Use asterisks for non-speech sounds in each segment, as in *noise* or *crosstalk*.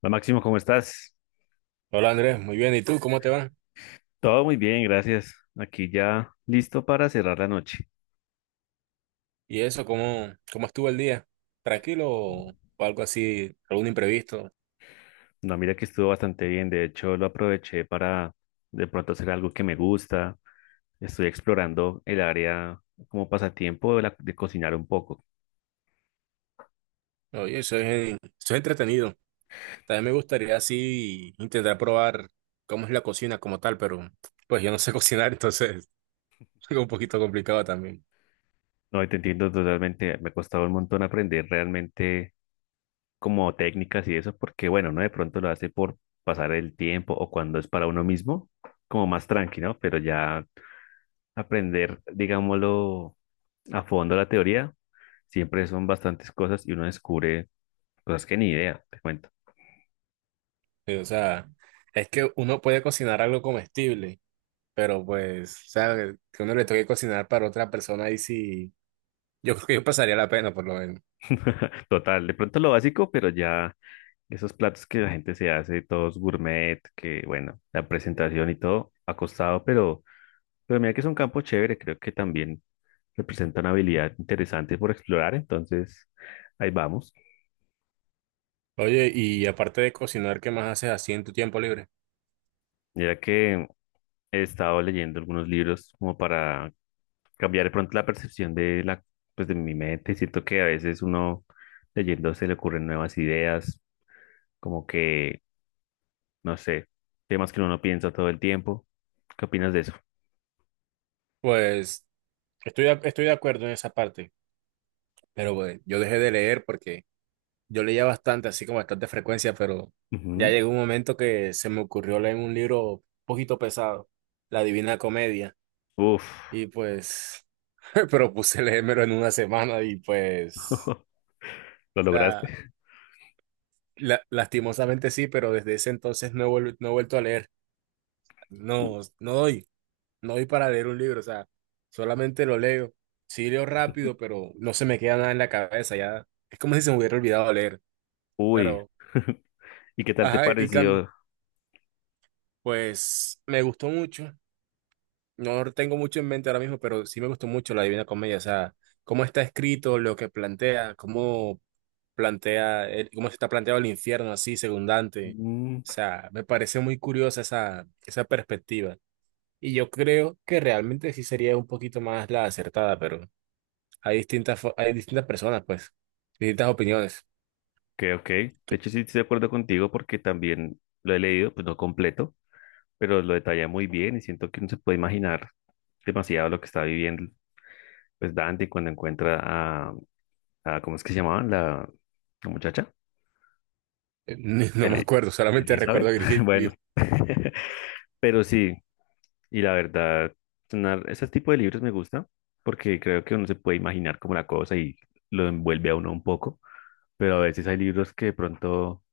Hola Máximo, ¿cómo estás? Hola Andrés, muy bien. ¿Y tú cómo te va? Todo muy bien, gracias. Aquí ya listo para cerrar la noche. ¿Y eso cómo estuvo el día? ¿Tranquilo o algo así, algún imprevisto? No, mira que estuvo bastante bien. De hecho, lo aproveché para de pronto hacer algo que me gusta. Estoy explorando el área como pasatiempo de cocinar un poco. Oye, eso es entretenido. También me gustaría así intentar probar cómo es la cocina como tal, pero pues yo no sé *laughs* cocinar, entonces *laughs* es un poquito complicado también. No, y te entiendo totalmente. Me ha costado un montón aprender realmente como técnicas y eso, porque bueno, no de pronto lo hace por pasar el tiempo o cuando es para uno mismo, como más tranqui, ¿no? Pero ya aprender, digámoslo, a fondo la teoría, siempre son bastantes cosas y uno descubre cosas que ni idea, te cuento. Sí, o sea, es que uno puede cocinar algo comestible, pero pues, o sea, que uno le toque cocinar para otra persona ahí sí, yo creo que yo pasaría la pena por lo menos. *laughs* Total, de pronto lo básico, pero ya esos platos que la gente se hace, todos gourmet, que bueno, la presentación y todo ha costado, pero mira que es un campo chévere, creo que también representa una habilidad interesante por explorar, entonces ahí vamos. Oye, y aparte de cocinar, ¿qué más haces así en tu tiempo libre? Mira que he estado leyendo algunos libros como para cambiar de pronto la percepción pues de mi mente. Siento que a veces uno leyendo se le ocurren nuevas ideas, como que, no sé, temas que uno no piensa todo el tiempo. ¿Qué opinas de eso? Pues estoy de acuerdo en esa parte, pero pues, yo dejé de leer porque yo leía bastante, así como bastante frecuencia, pero ya Ujú. llegó un momento que se me ocurrió leer un libro un poquito pesado, La Divina Comedia, Uf. y pues *laughs* propuse leérmelo en una semana y pues, *laughs* ¿Lo o lograste? sea, lastimosamente sí, pero desde ese entonces no he vuelto a leer, U- no, no doy. No voy para leer un libro, o sea, solamente lo leo. Sí leo rápido, pero no se me queda nada en la cabeza, ya. Es como si se me hubiera olvidado leer, Uy. pero, *laughs* ¿Y qué tal te ajá, y Cam, pareció? pues me gustó mucho. No tengo mucho en mente ahora mismo, pero sí me gustó mucho la Divina Comedia, o sea, cómo está escrito, lo que plantea, cómo plantea, cómo se está planteado el infierno así, según Dante. O Mm. sea, me parece muy curiosa esa perspectiva. Y yo creo que realmente sí sería un poquito más la acertada, pero hay distintas personas, pues, distintas opiniones. Ok, ok. De hecho, *laughs* sí estoy de acuerdo contigo porque también lo he leído, pues no completo, pero lo detalla muy bien y siento que uno se puede imaginar demasiado lo que está viviendo pues Dante cuando encuentra a, ¿cómo es que se llamaba? La muchacha, No me Eli- acuerdo, solamente recuerdo Elizabeth. a *laughs* Virgilio. Bueno, *laughs* pero sí, y la verdad, ese tipo de libros me gusta porque creo que uno se puede imaginar como la cosa y lo envuelve a uno un poco, pero a veces hay libros que de pronto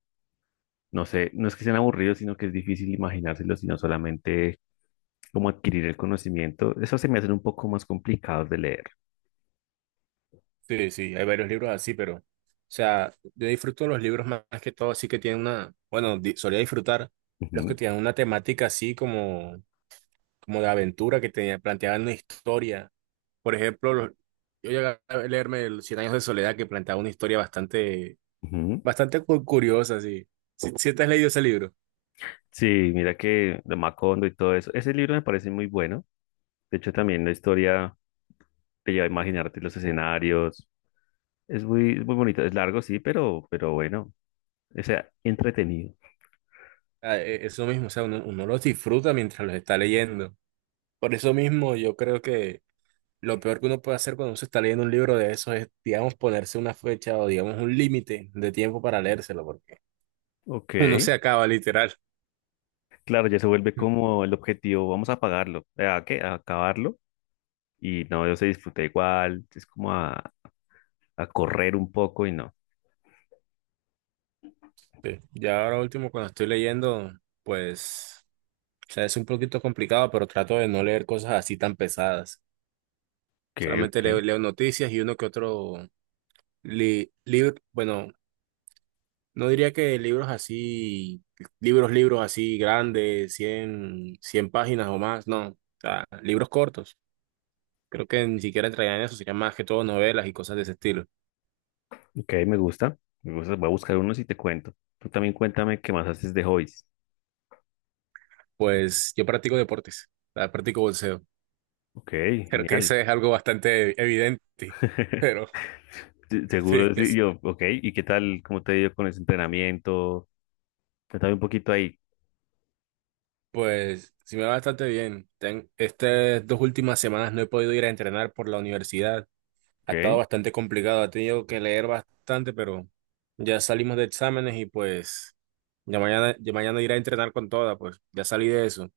no sé, no es que sean aburridos, sino que es difícil imaginárselos, sino solamente como adquirir el conocimiento. Eso se me hacen un poco más complicados de leer. Sí, sí, hay varios libros así, pero, o sea, yo disfruto los libros más que todo, así que tienen una, bueno, solía disfrutar los Ujú, que tienen una temática así como de aventura, que tenía, planteaban una historia. Por ejemplo, yo llegué a leerme el Cien años de soledad, que planteaba una historia bastante, ujú. bastante curiosa, así. Si te has leído ese libro. Sí, mira que de Macondo y todo eso. Ese libro me parece muy bueno. De hecho, también la historia te lleva a imaginarte los escenarios. Es es muy bonito. Es largo, sí, pero bueno, o sea, entretenido. Ah, eso mismo, o sea, uno los disfruta mientras los está leyendo. Por eso mismo yo creo que lo peor que uno puede hacer cuando uno se está leyendo un libro de esos es, digamos, ponerse una fecha o, digamos, un límite de tiempo para leérselo, porque Ok, *laughs* uno se acaba literal. claro, ya se vuelve como el objetivo, vamos a pagarlo, ¿a qué? A acabarlo. Y no, yo se disfruté igual, es como a correr un poco y no. Sí. Ya ahora último, cuando estoy leyendo, pues, o sea, es un poquito complicado, pero trato de no leer cosas así tan pesadas. Ok, Solamente ok, leo noticias y uno que otro libro, bueno, no diría que libros así, libros así grandes, cien páginas o más, no, o sea, libros cortos. Creo que ni siquiera entrarían en eso, serían más que todo novelas y cosas de ese estilo. ok, me gusta, voy a buscar unos y te cuento. Tú también cuéntame qué más haces de hobbies. Pues yo practico deportes, ah, practico bolseo. Ok, *laughs* Creo que genial. eso es algo bastante evidente, *laughs* pero *laughs* sí, Seguro, sí, yo, ok, ¿y qué tal, cómo te ha ido con ese entrenamiento? Cuéntame un poquito ahí, pues sí me va bastante bien. Estas 2 últimas semanas no he podido ir a entrenar por la universidad. Ha estado ok. bastante complicado, he tenido que leer bastante, pero ya salimos de exámenes y pues ya mañana iré a entrenar con toda, pues ya salí de eso.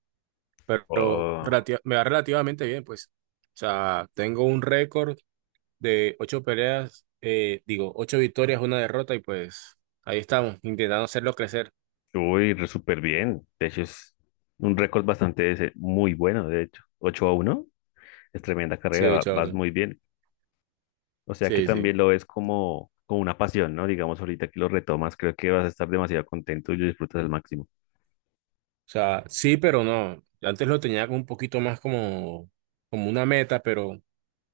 Pero Oh, me va relativamente bien, pues. O sea, tengo un récord de 8 peleas, digo, 8 victorias, 1 derrota, y pues ahí estamos, intentando hacerlo crecer. uy, re súper bien, de hecho es un récord bastante, muy bueno, de hecho, 8 a uno es tremenda Sí, carrera, de hecho, vas muy bien. O sea que sí, también sí. lo ves como, como una pasión, ¿no? Digamos, ahorita que lo retomas, creo que vas a estar demasiado contento y lo disfrutas al máximo. O sea, sí, pero no. Antes lo tenía como un poquito más como una meta, pero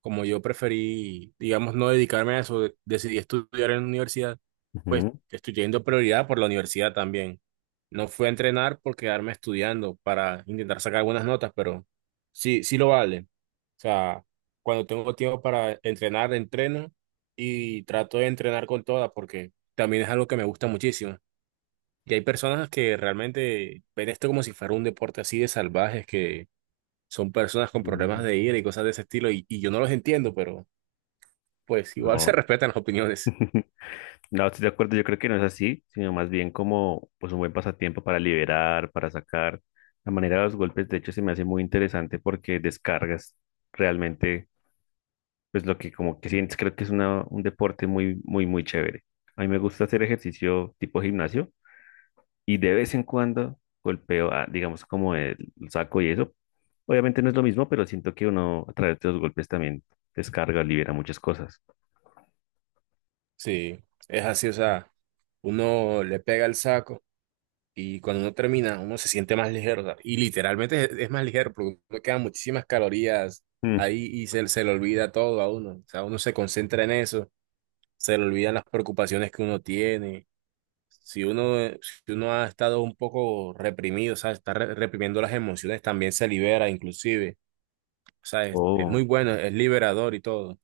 como yo preferí, digamos, no dedicarme a eso, decidí estudiar en la universidad, pues Ujú. estoy teniendo prioridad por la universidad también. No fui a entrenar por quedarme estudiando para intentar sacar buenas notas, pero sí, sí lo vale. O sea, cuando tengo tiempo para entrenar, entreno y trato de entrenar con todas porque también es algo que me gusta muchísimo. Y hay personas que realmente ven esto como si fuera un deporte así de salvajes, que son personas con problemas Mm. de ira y cosas de ese estilo, y yo no los entiendo, pero pues igual *laughs* se No, respetan las opiniones. *laughs* no, estoy de acuerdo, yo creo que no es así, sino más bien como pues un buen pasatiempo para liberar, para sacar. La manera de los golpes, de hecho, se me hace muy interesante porque descargas realmente pues lo que como que sientes, creo que es una, un deporte muy chévere. A mí me gusta hacer ejercicio tipo gimnasio y de vez en cuando golpeo a, digamos, como el saco y eso. Obviamente no es lo mismo, pero siento que uno a través de los golpes también descarga, libera muchas cosas. Sí, es así, o sea, uno le pega el saco y cuando uno termina, uno se siente más ligero, o sea, y literalmente es más ligero, porque uno quedan muchísimas calorías Mm. ahí y se le olvida todo a uno, o sea, uno se concentra en eso, se le olvidan las preocupaciones que uno tiene si uno ha estado un poco reprimido, o sea, está reprimiendo las emociones, también se libera inclusive. O sea, es Oh, muy bueno, es liberador y todo.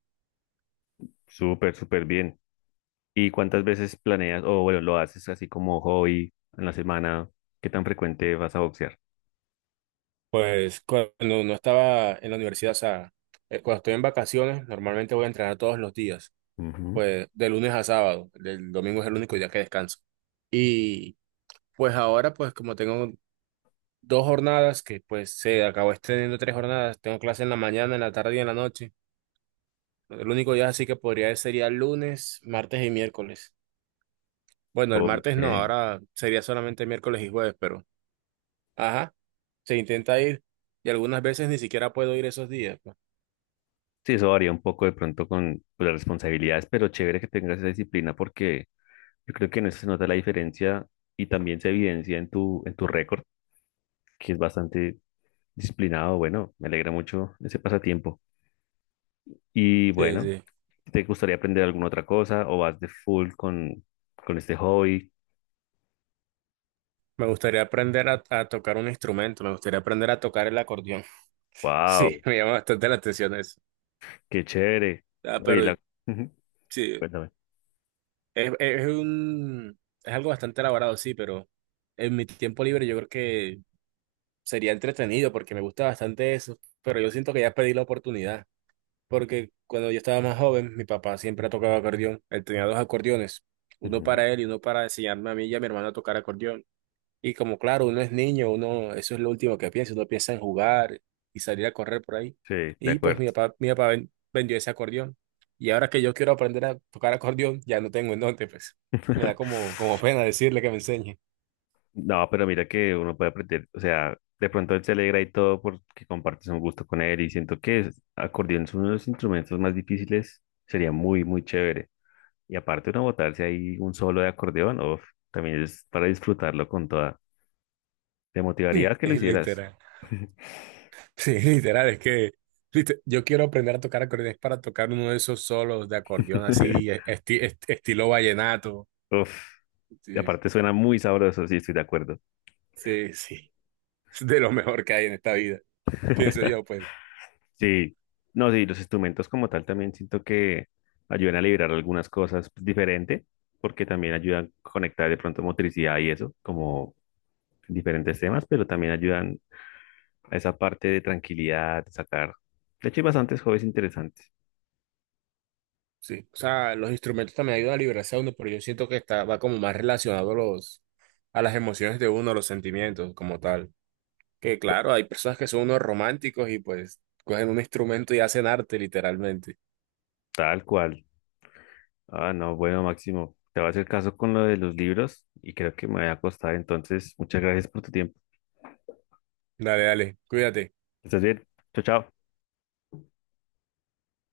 súper, súper bien. ¿Y cuántas veces planeas, o bueno, lo haces así como hobby en la semana? ¿Qué tan frecuente vas a boxear? Pues cuando no estaba en la universidad, o sea, cuando estoy en vacaciones, normalmente voy a entrenar todos los días, Ujú. pues de lunes a sábado, el domingo es el único día que descanso. Y pues ahora, pues como tengo 2 jornadas, que pues se acabó extendiendo 3 jornadas, tengo clase en la mañana, en la tarde y en la noche. El único día así que podría sería lunes, martes y miércoles. Bueno, el Ok. martes no, ahora sería solamente miércoles y jueves, pero ajá, se intenta ir y algunas veces ni siquiera puedo ir esos días, pues. Sí, eso varía un poco de pronto con pues, las responsabilidades, pero chévere que tengas esa disciplina porque yo creo que en eso se nota la diferencia y también se evidencia en tu récord, que es bastante disciplinado. Bueno, me alegra mucho ese pasatiempo. Y Sí, bueno, sí. ¿te gustaría aprender alguna otra cosa o vas de con este hobby? Me gustaría aprender a tocar un instrumento, me gustaría aprender a tocar el acordeón. *laughs* Sí, ¡Wow! me llama bastante la atención eso. ¡Qué chévere! Ah, pero Oye, la... Ujú. sí, Cuéntame. es, es un, es algo bastante elaborado, sí, pero en mi tiempo libre yo creo que sería entretenido porque me gusta bastante eso, pero yo siento que ya pedí la oportunidad. Porque cuando yo estaba más joven, mi papá siempre tocaba acordeón. Él tenía 2 acordeones, uno Ujú. para él y uno para enseñarme a mí y a mi hermano a tocar acordeón. Y como claro, uno es niño, uno, eso es lo último que piensa, uno piensa en jugar y salir a correr por ahí. Sí, de Y pues acuerdo. mi papá vendió ese acordeón. Y ahora que yo quiero aprender a tocar acordeón, ya no tengo en dónde, pues. Me da *laughs* como pena decirle que me enseñe. No, pero mira que uno puede aprender, o sea, de pronto él se alegra y todo porque compartes un gusto con él y siento que acordeón es uno de los instrumentos más difíciles, sería muy, muy chévere. Y aparte uno botarse ahí un solo de acordeón, uf, también es para disfrutarlo con toda. Te motivaría a *laughs* que lo hicieras. Literal. *laughs* Sí, *laughs* literal, es que yo quiero aprender a tocar acordeón es para tocar uno de esos solos de acordeón así, estilo vallenato. Uf, y Sí, aparte suena muy sabroso, sí, estoy de acuerdo. sí, sí. *laughs* Es de lo mejor que hay en esta vida, pienso *laughs* yo, pues. Sí, no, sí, los instrumentos como tal también siento que ayudan a liberar algunas cosas diferente, porque también ayudan a conectar de pronto motricidad y eso, como diferentes temas, pero también ayudan a esa parte de tranquilidad, de sacar. De hecho, hay bastantes hobbies interesantes. Sí, o sea, los instrumentos también ayudan a liberarse a uno, pero yo siento que está, va como más relacionado a las emociones de uno, a los sentimientos como tal. Que claro, hay personas que son unos románticos y pues cogen un instrumento y hacen arte literalmente. Tal cual. Ah, no, bueno, Máximo, te voy a hacer caso con lo de los libros y creo que me voy a acostar. Entonces, muchas gracias por tu tiempo. Dale, dale, cuídate. Estás bien. Chao, chao.